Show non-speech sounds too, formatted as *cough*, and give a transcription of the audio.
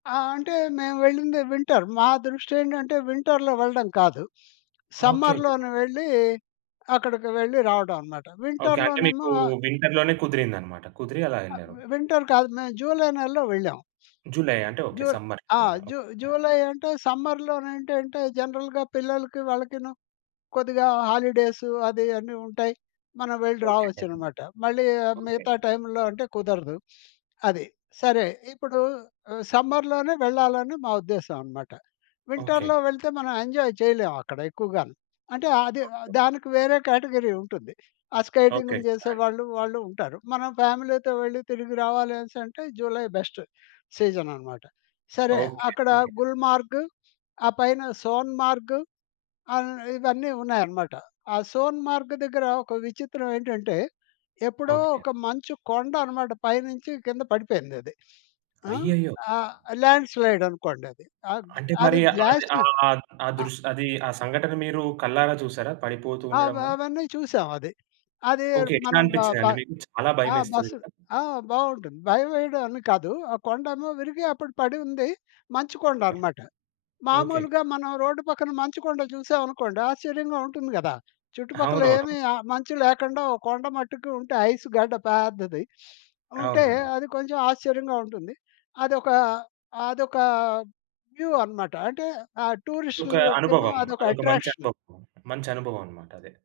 ఆ! అంటే మేము వెళ్ళిందే వింటర్. మా దృష్టేంటంటే, వింటర్‌లో వెళ్ళడం కాదు. *sniffs* ఓకే. సమ్మర్‌లోనే వెళ్ళి, అక్కడికి వెళ్ళి రావడం అనమాట. ఓకే. అంటే మీకు వింటర్‌లోనేమో వింటర్‌లోనే కుదిరిందన్నమాట. కుదిరి అలా వెళ్లారు. ఆహ్ వింటర్ కాదు. మేము జులై నెలలో వెళ్ళాం. జులై అంటే *sniffs* ఓకే. జు ఆ! సమ్మర్‌లోనే జు ఓక్ ఆ! జులై అంటే సమ్మర్‌లోనేంటంటే, జనరల్‌గా పిల్లలకి, వాళ్ళకిను కొద్దిగా హాలిడేసు అది అన్నీ ఉంటాయి. మనం వెళ్లి ఓకే అండి. రావొచ్చనమాట. మళ్ళీ ఆహ్, ఓకే. మిగతా టైముల్లో అంటే కుదరదు. *sniffs* అది. సరే. ఇప్పుడు, సమ్మర్‌లోనే వెళ్ళాలని మా ఉద్దేశ్యం అనమాట. ఓకే. వింటర్‌లో వెళితే మనం ఎంజాయ్ చేయలేమక్కడ ఎక్కువగాను. అంటే అది ఓకే. దానికి వేరే కేటగిరీ ఉంటుంది. ఆ ఓకే. స్కేటింగ్‌లు చేసే *unintelligible* వాళ్ళు వాళ్ళు ఉంటారు. మనం ఫ్యామిలీతో వెళ్ళి తిరిగి రావాలనేసి అంటే, జులై బెస్ట్ సీజన్ అనమాట. సరే ఓకే అక్కడ అండి. గుల్మార్గ్, *sniffs* ఆ పైన సోన్ మార్గ్, ఆహ్ ఇవన్నీ ఉన్నాయన్నమాట. ఆ సోన్ మార్గ్ దగ్గర ఒక విచిత్రమేంటంటే, ఎప్పుడో ఓకే. ఒక మంచు కొండనమాట. పైనుంచి కింద పడిపోయిందది. *sniffs* ఆ! అయ్యయ్యో! ఆహ్, ల్యాండ్ స్లైడ్ అనుకోండది. అ అంటే అది మరి అది గ్లాసి ఆ ఆహ్ దృష్ అది ఆ సంఘటన మీరు కళ్ళారా చూసారా పడిపోతూ ఆ! అవ ఉండడం? అవన్నీ చూసాం అది. అది ఓకే. ఎట్లా మనం ఆ ప అనిపించిందండి మీకు? చాలా ఆ! భయమేస్తది బస్సు. కదా? ఆ! బాగుంటుంది. భయం వేయడం అని కాదు. ఆ కొండేమో విరిగి అప్పుడు పడి ఉంది. మంచు కొండ ఓకే. అనమాట. ఓకే. మామూలుగా మనం రోడ్డు పక్కన మంచు కొండ చూసామనుకోండి ఆశ్చర్యంగా ఉంటుంది కదా! చుట్టుపక్కల అవునవునవును. ఏమీ ఆ మంచు లేకుండా ఒక కొండ మట్టుకు ఉంటే ఐస్ గడ్డ పెద్దది. *sniffs* ఉంటే అవునవునవును. అది కొంచెం ఆశ్చర్యంగా ఉంటుంది. అదొక అదొక వ్యూ అనమాట. అంటే ఆ ఒక టూరిస్టులకేమో అనుభవం. అదొక అదొక మంచి అట్రాక్షన్. అనుభవం. మంచి అనుభవం అన్నమాటది.